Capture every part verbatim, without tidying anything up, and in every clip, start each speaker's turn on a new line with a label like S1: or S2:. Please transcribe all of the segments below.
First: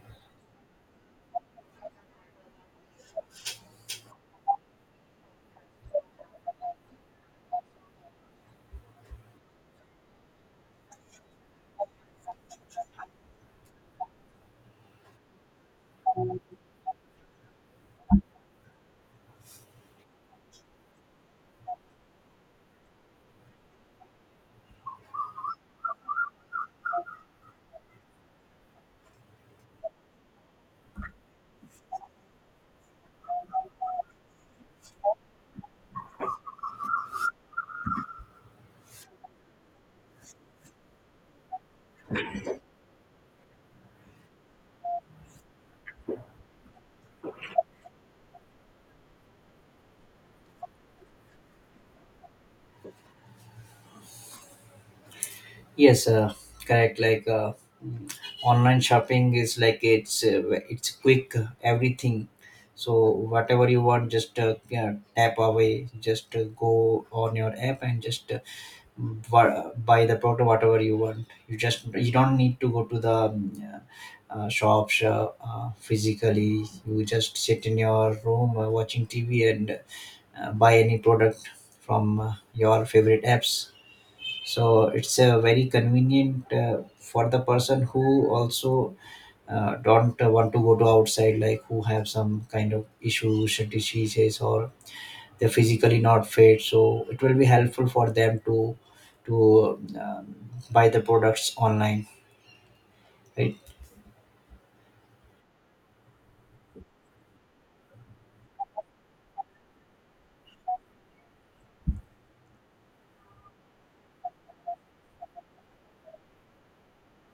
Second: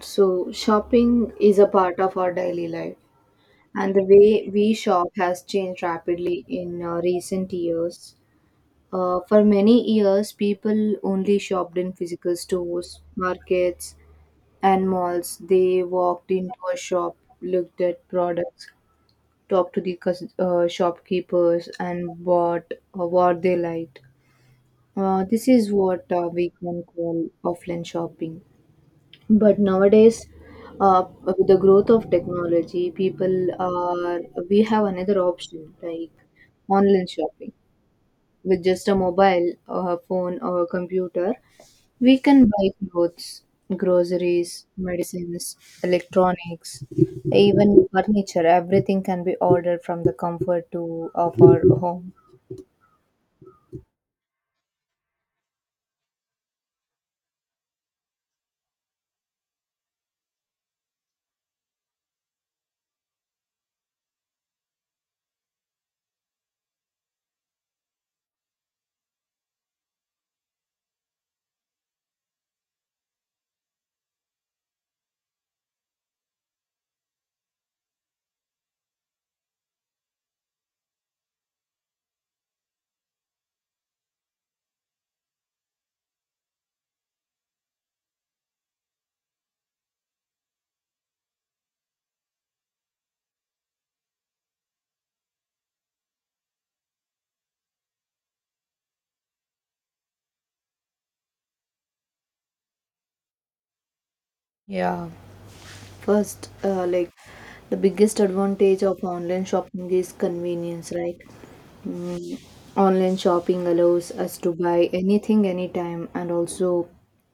S1: So, shopping is a part of our daily life, and the way we shop has changed rapidly in uh, recent years. Uh, for many years, people only shopped in physical stores, markets, and malls. They walked into a shop, looked at products, talked to the cus- uh, shopkeepers, and bought uh, what they liked. Uh, this is what uh, we can call offline shopping. But nowadays, uh, with the growth of technology, people are we have another option like online shopping. With just a mobile, or a phone, or a computer, we can buy clothes, groceries, medicines, electronics, even furniture. Everything can be ordered from the comfort to of our home.
S2: Yes, uh, correct. Like uh, mm, online shopping is like it's uh, it's quick uh, everything. So whatever you want, just uh, yeah, tap away. Just uh, go on your app and just uh, bu- buy the product whatever you want. You just you don't need to go to the um, uh, shops uh, uh, physically. You just sit in your room uh, watching T V and uh, buy any product from uh, your favorite apps, so it's uh, very convenient uh, for the person who also uh, don't uh, want to go to outside, like who have some kind of issues and diseases, or they're physically not fit, so it will be helpful for them to to um, buy the products online, right?
S1: Yeah. First, uh, like the biggest advantage of online shopping is convenience, right? Mm, online shopping allows us to buy anything, anytime, and also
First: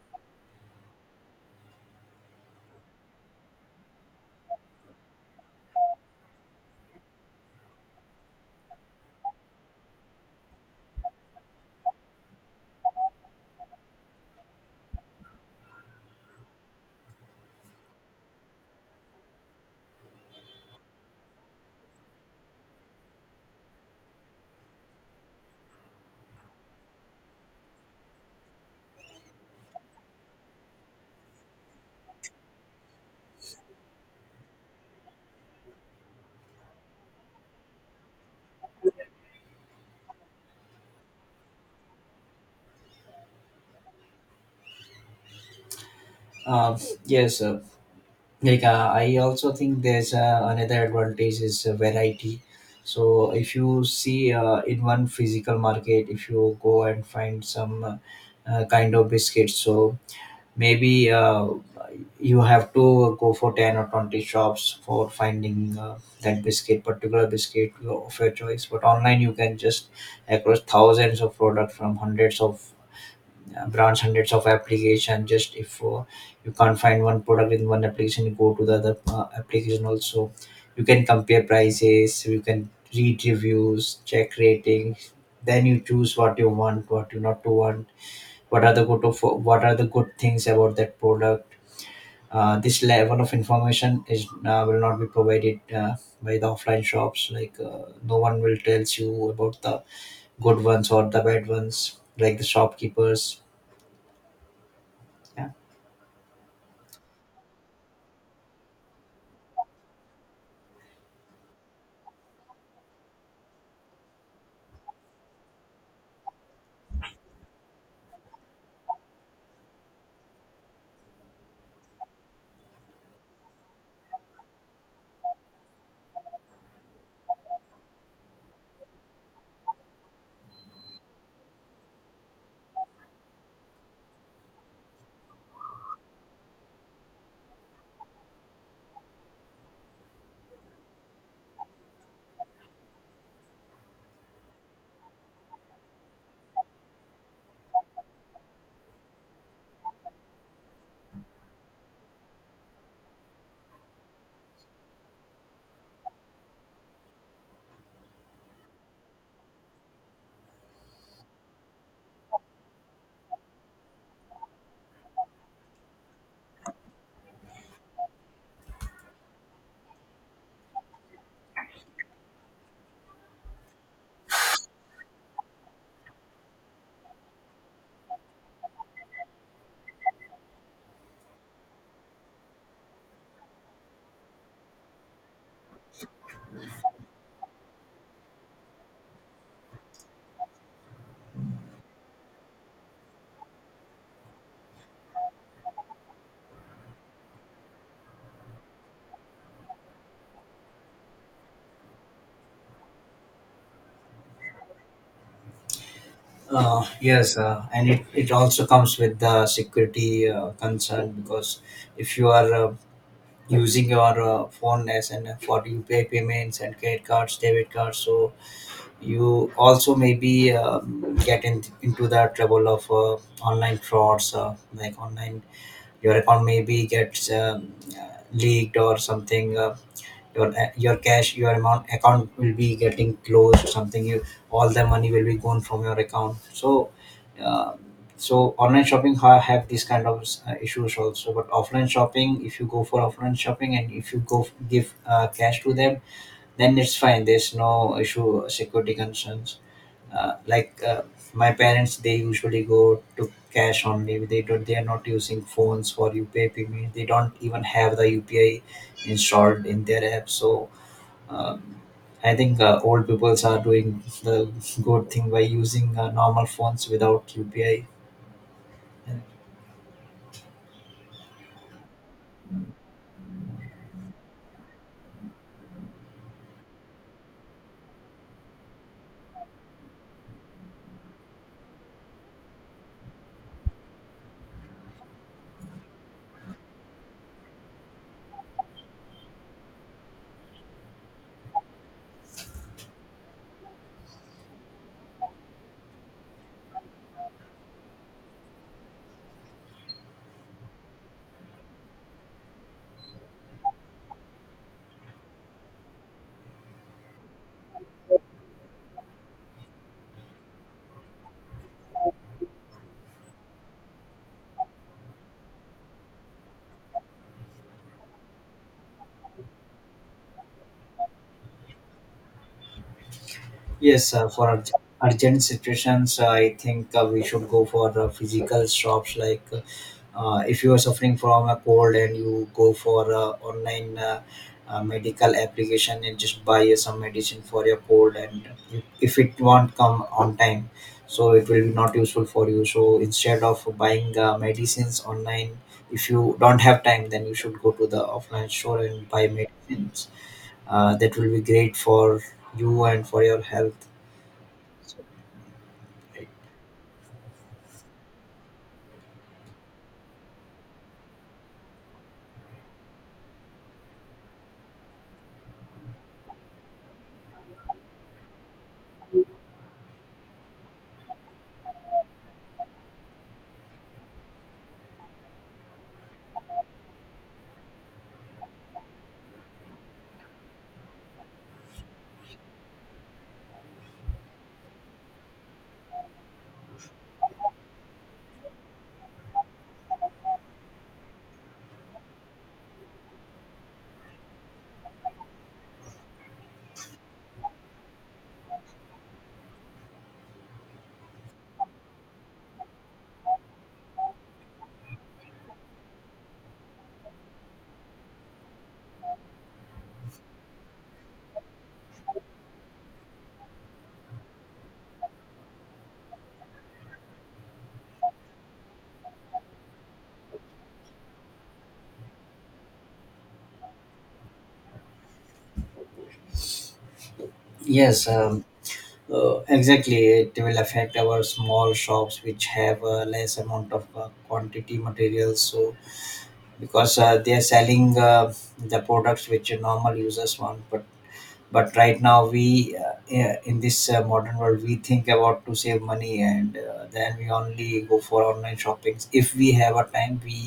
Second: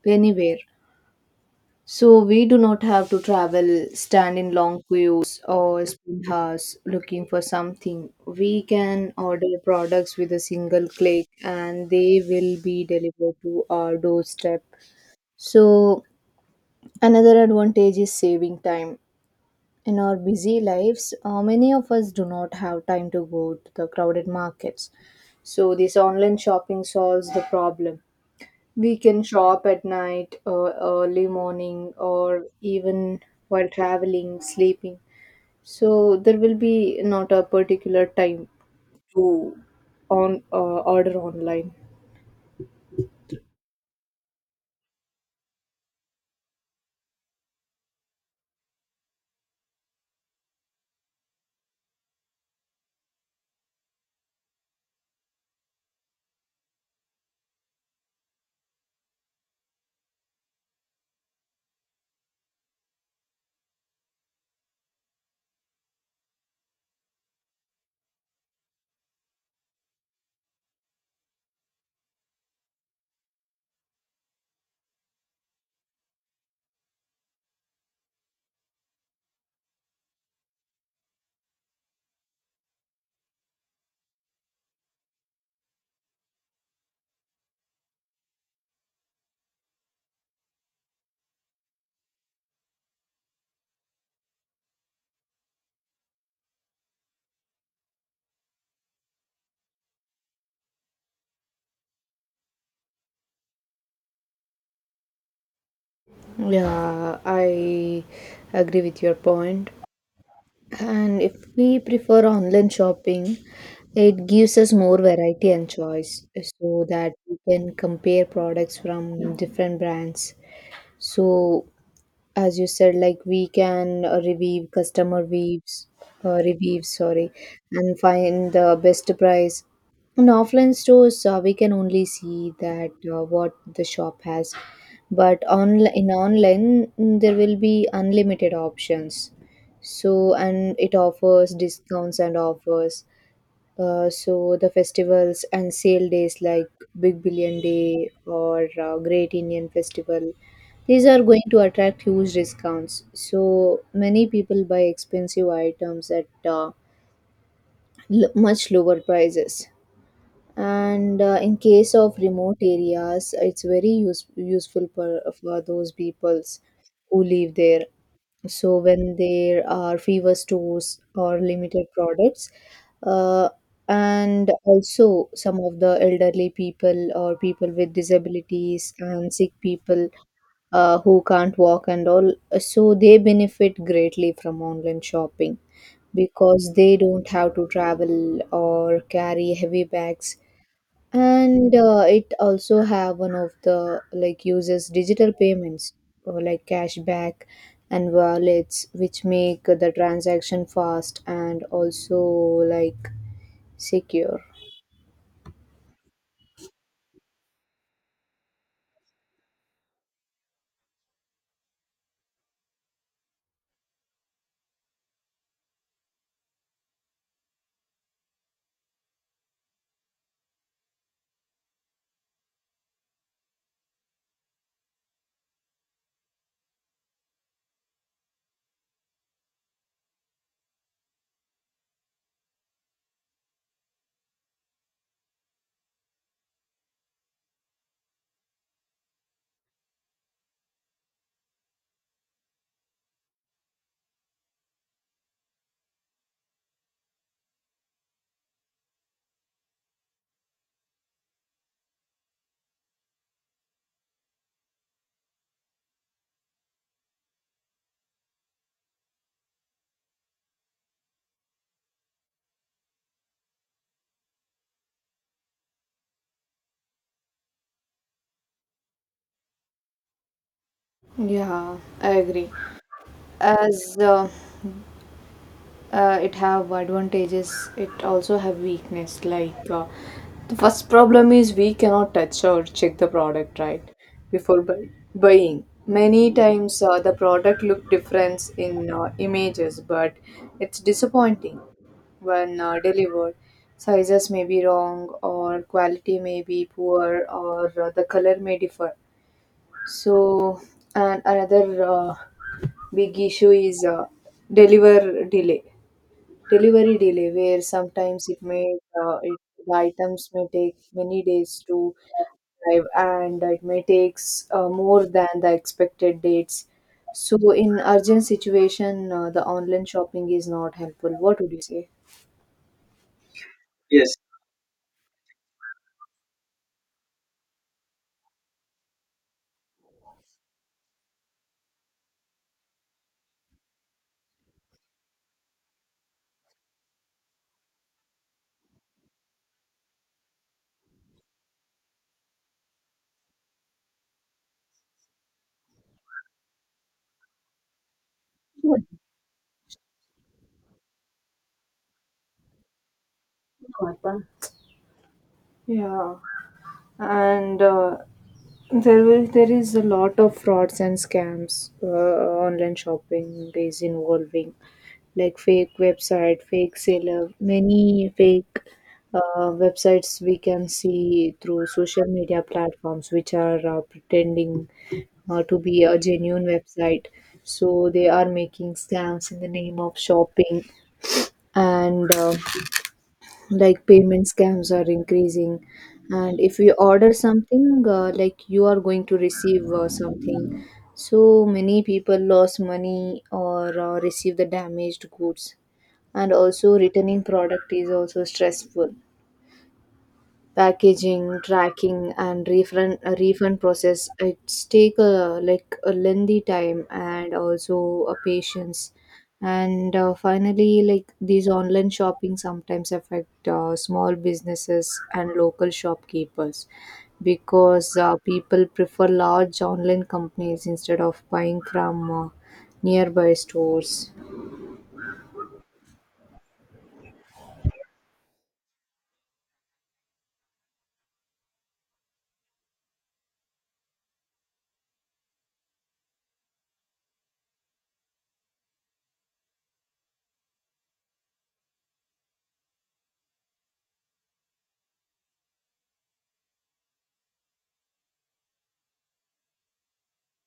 S1: anywhere. So we do not have to travel, stand in long queues, or spend hours looking for something. We can order products with a single click and they will be delivered to our doorstep. So another advantage is saving time. In our busy lives, uh, many of us do not have time to go to the crowded markets. So, this online shopping solves the problem. We can shop at night, or early morning, or even while traveling, sleeping. So, there will be not a particular time to on uh, order online.
S2: um, yes, uh, like, uh, I also think there's uh, another advantage is uh, variety. So if you see, uh, in one physical market, if you go and find some uh, uh, kind of biscuits, so maybe uh, you have to go for ten or twenty shops for finding uh, that biscuit, particular biscuit of your choice. But online you can just across thousands of products from hundreds of uh, branch, hundreds of application. Just if uh, you can't find one product in one application, you go to the other uh, application also. You can compare prices, you can read reviews, check ratings, then you choose what you want, what you not to want, what are the good of what are the good things about that product. uh, this level of information is uh, will not be provided uh, by the offline shops, like uh, no one will tells you about the good ones or the bad ones like the shopkeepers. Yeah.
S1: Yeah, I agree with your point. And if we prefer online shopping, it gives us more variety and choice so that we can compare products from different brands. So as you said, like, we can uh, revive customer weaves, uh, revive, sorry, and find the best price in offline stores. Uh, we can only see that uh, what the shop has, but on in online, mm, there will be unlimited options. So and it offers discounts and offers, uh, so the festivals and sale days like Big Billion Day or uh, Great Indian Festival, these are going to attract huge discounts. So many people buy expensive items at uh, l- much lower prices. And uh, in case of remote areas, it's very use- useful for, for those peoples who live there, so when there are fewer stores or limited products, uh, and also some of the elderly people or people with disabilities and sick people uh, who can't walk and all, uh, so they benefit greatly from online shopping because they don't have to travel or carry heavy bags. And uh, it also have one of the like uses digital payments or like cashback and wallets, which make the transaction fast and also like secure.
S2: Uh, yes, uh, and it, it also comes with the security uh, concern, because if you are uh, using your uh, phone as and for U P I payments and credit cards, debit cards. So you also maybe um, get in, into the trouble of uh, online frauds, uh, like online your account maybe gets um, uh, leaked or something. Uh, your your cash, your amount account will be getting closed, something, you, all the money will be gone from your account, so uh, so online shopping ha- have these kind of uh, issues also. But offline shopping, if you go for offline shopping and if you go f- give uh, cash to them, then it's fine. There's no issue security concerns, uh, like, uh, my parents they usually go to cash only, they don't, they are not using phones for U P I payment, they don't even have the U P I installed in their app. So uh, I think uh, old people are doing the good thing by using uh, normal phones without U P I.
S1: Yeah, I agree. As uh, uh, it have advantages, it also have weakness. Like uh, the first problem is we cannot touch or check the product, right? Before buy- buying many times, uh, the product look different in uh, images, but it's disappointing when uh, delivered. Sizes may be wrong, or quality may be poor, or uh, the color may differ. So and another uh, big issue is, uh, deliver delay delivery delay, where sometimes it may uh, it, the items may take many days to arrive, and it may takes uh, more than the expected dates. So in urgent situation, uh, the online shopping is not helpful. What would you say?
S2: Yes,
S1: Yes.
S2: uh, for urg- urgent situations, uh, I think uh, we should go for uh, physical shops. Like uh, uh, if you are suffering from a cold and you go for a online uh, uh, medical application and just buy uh, some medicine for your cold, and if if it won't come on time, so it will be not useful for you. So instead of buying uh, medicines online, if you don't have time, then you should go to the offline store and buy medicines uh, that will be great for you and for your health.
S1: Yeah, and uh, there will there is a lot of frauds and scams. Uh, online shopping is involving like fake website, fake seller, many fake uh, websites we can see through social media platforms, which are uh, pretending uh, to be a genuine website. So they are making scams in the name of shopping, and uh, like payment scams are increasing. And if you order something, uh, like you are going to receive uh, something. So many people lost money or uh, received the damaged goods, and also returning product is also stressful. Packaging, tracking and refund, uh, refund process, it's take a like a lengthy time and also a patience. And uh, finally, like these online shopping sometimes affect uh, small businesses and local shopkeepers, because uh, people prefer large online companies instead of buying from uh, nearby stores.
S2: Yes, uh, Uh, exactly, it will affect our small shops which have a less amount of uh, quantity materials. So because uh, they are selling uh, the products which normal users want, but but right now we uh, yeah, in this uh, modern world, we think about to save money, and uh, then we only go for online shoppings. If we have a time, we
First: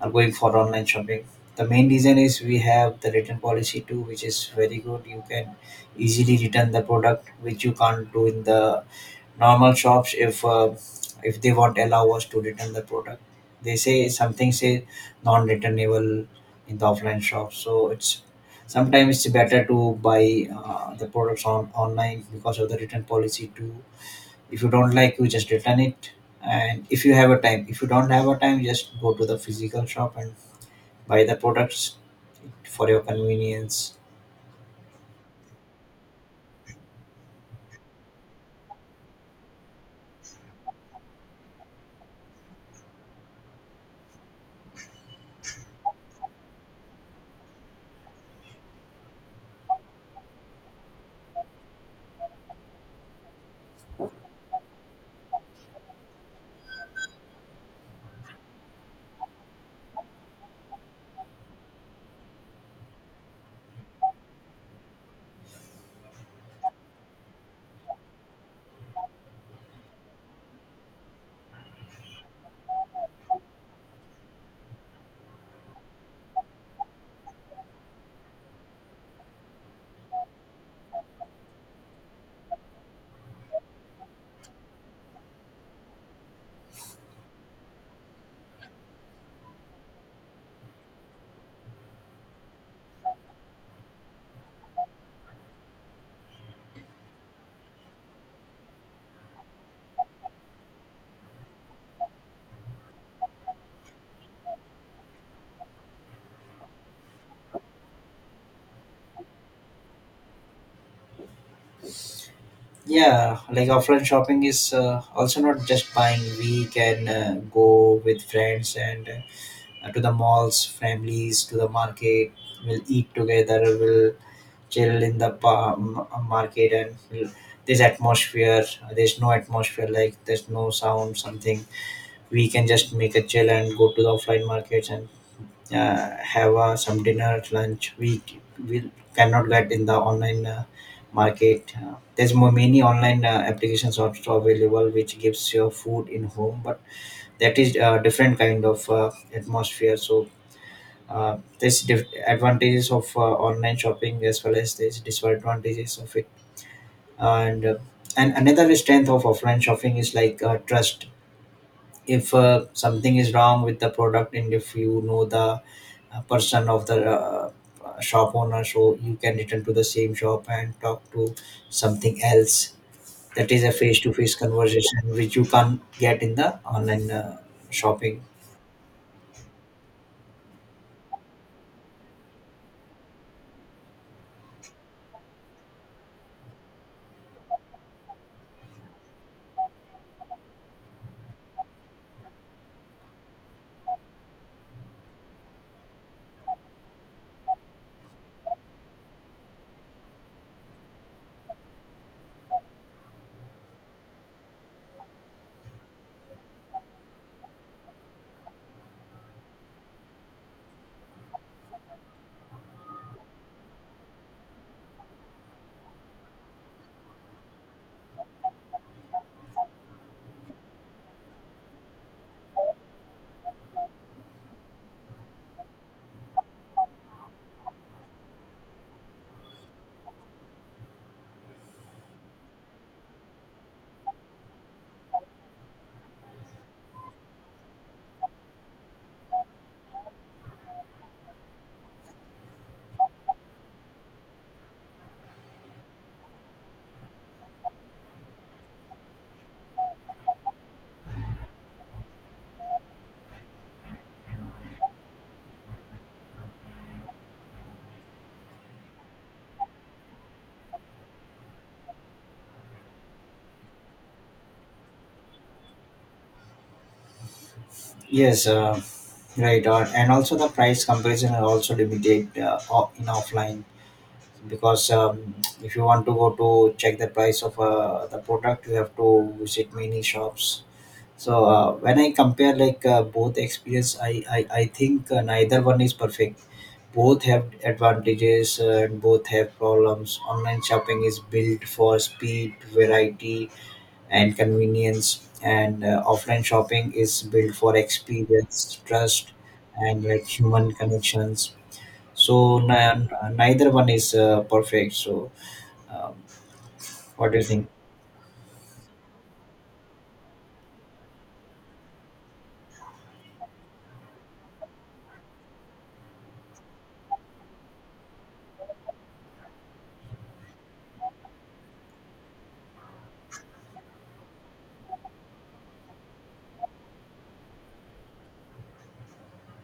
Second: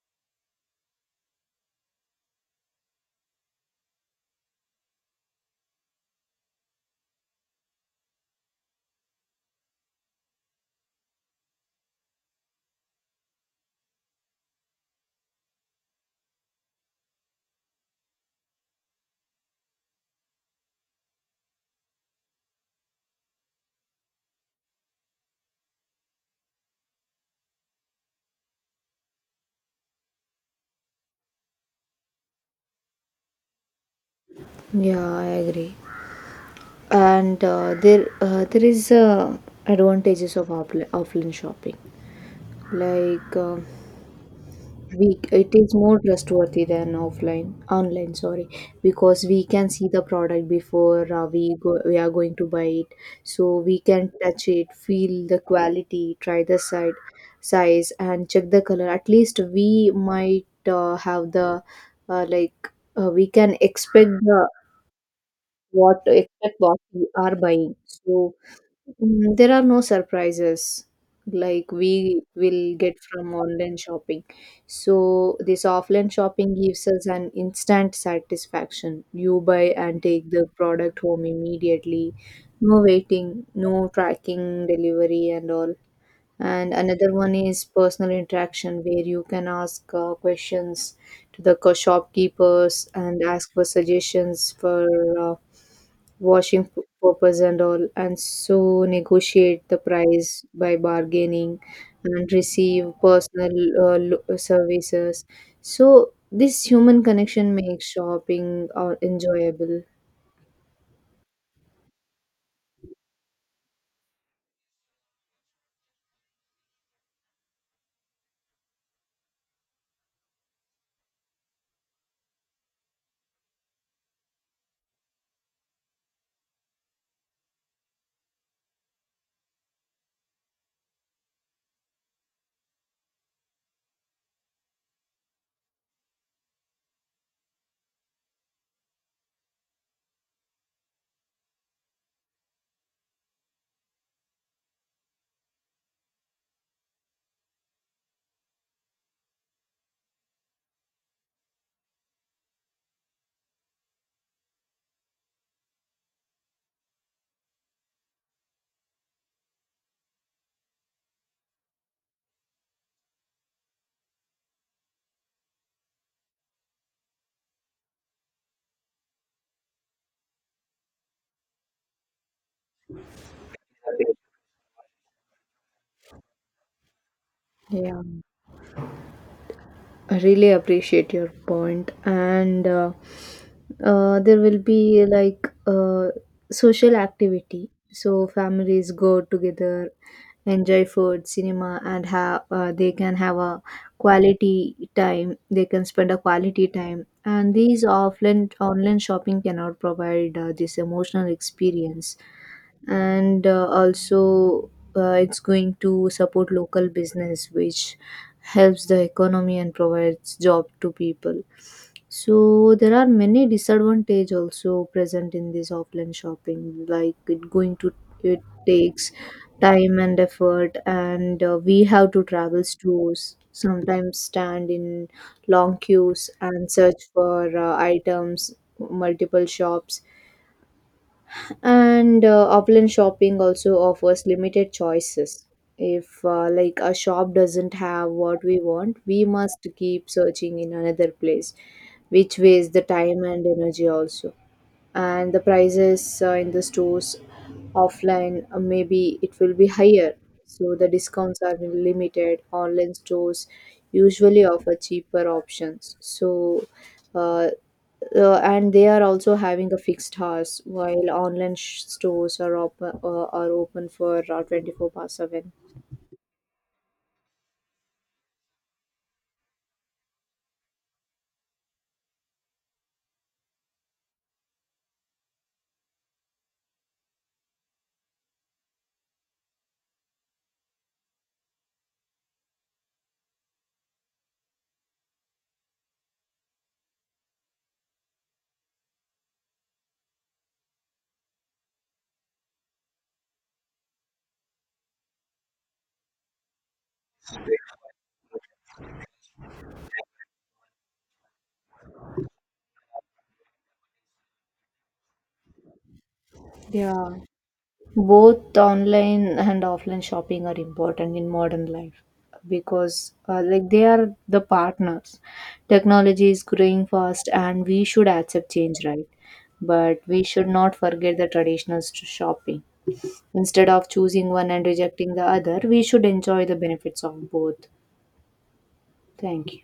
S2: are going for online shopping. The main reason is we have the return policy too, which is very good. You can easily return the product, which you can't do in the normal shops. If uh, if they won't allow us to return the product, they say something, say non-returnable in the offline shop. So it's sometimes it's better to buy uh, the products on online because of the return policy too. If you don't like, you just return it. And if you have a time if you don't have a time, just go to the physical shop and buy the products for your convenience.
S1: Yeah, I agree. And uh, there uh, there is, uh, advantages of offli- offline shopping, like, uh, we, it is more trustworthy than offline online, sorry, because we can see the product before uh, we go we are going to buy it. So we can touch it, feel the quality, try the side size, and check the color. At least we might uh, have the uh, like uh, we can expect the what expect what we are buying. So, mm, there are no surprises like we will get from online shopping. So, this offline shopping gives us an instant satisfaction. You buy and take the product home immediately. No waiting, no tracking delivery, and all. And another one is personal interaction, where you can ask uh, questions to the co- shopkeepers and ask for suggestions for uh, washing p- purpose and all, and so negotiate the price by bargaining and receive personal uh, lo- services. So this human connection makes shopping uh, enjoyable.
S2: Yeah, like offline shopping is uh, also not just buying. We can uh, go with friends and uh, to the malls, families, to the market. We'll eat together. We'll chill in the pa- m- market, and we'll, there's atmosphere. There's no atmosphere. Like there's no sound, something. We can just make a chill and go to the offline markets and uh, have uh, some dinner, lunch, we we cannot get in the online uh, market. Uh, there's more many online uh, applications also available which gives your food in home, but that is a different kind of uh, atmosphere. So uh, there's diff- advantages of uh, online shopping as well as there's disadvantages of it. And uh, and another strength of offline shopping is like uh, trust. If uh, something is wrong with the product, and if you know the uh, person of the uh, uh, shop owner, so you can return to the same shop and talk to something else. That is a face-to-face conversation which you can't get in the online uh,
S1: Yeah,
S2: shopping.
S1: I really appreciate your point. And uh, uh, there will be like uh, social activity. So families go together, enjoy food, cinema, and have uh, they can have a quality time. They can spend a quality time, and these offline online shopping cannot provide uh, this emotional experience. And uh, also, uh, it's going to support local business, which helps the economy and provides job to people. So there are many disadvantage also present in this offline shopping, like it going to, it takes time and effort, and uh, we have to travel stores, sometimes stand in long queues and search for uh, items multiple shops. And uh, offline shopping also offers limited choices. If uh, like a shop doesn't have what we want, we must keep searching in another place, which wastes the time and energy also. And the prices uh, in the stores offline, uh, maybe it will be higher. So the discounts are limited, online stores usually offer cheaper options. So uh, uh, and they are also having a fixed hours, while online sh- stores are open uh, are open for uh, twenty-four past seven.
S2: Yes, uh, right, uh, and also the price comparison are also limited uh, o- in offline, because um, if you want to go to check the price of uh, the product, you have to visit many shops. So uh, when I compare, like, uh, both experience, I, I, I think uh, neither one is perfect. Both have advantages uh, and both have problems. Online shopping is built for speed, variety, and convenience, and uh, offline shopping is built for experience, trust, and like human connections. So n- neither one is uh, perfect. So um,
S1: Yeah.
S2: what do you think?
S1: Both online and offline shopping are important in modern life, because uh, like they are the partners. Technology is growing fast and we should accept change, right? But we should not forget the traditional st- shopping. Instead of choosing one and rejecting the other, we should enjoy the benefits of both. Thank you.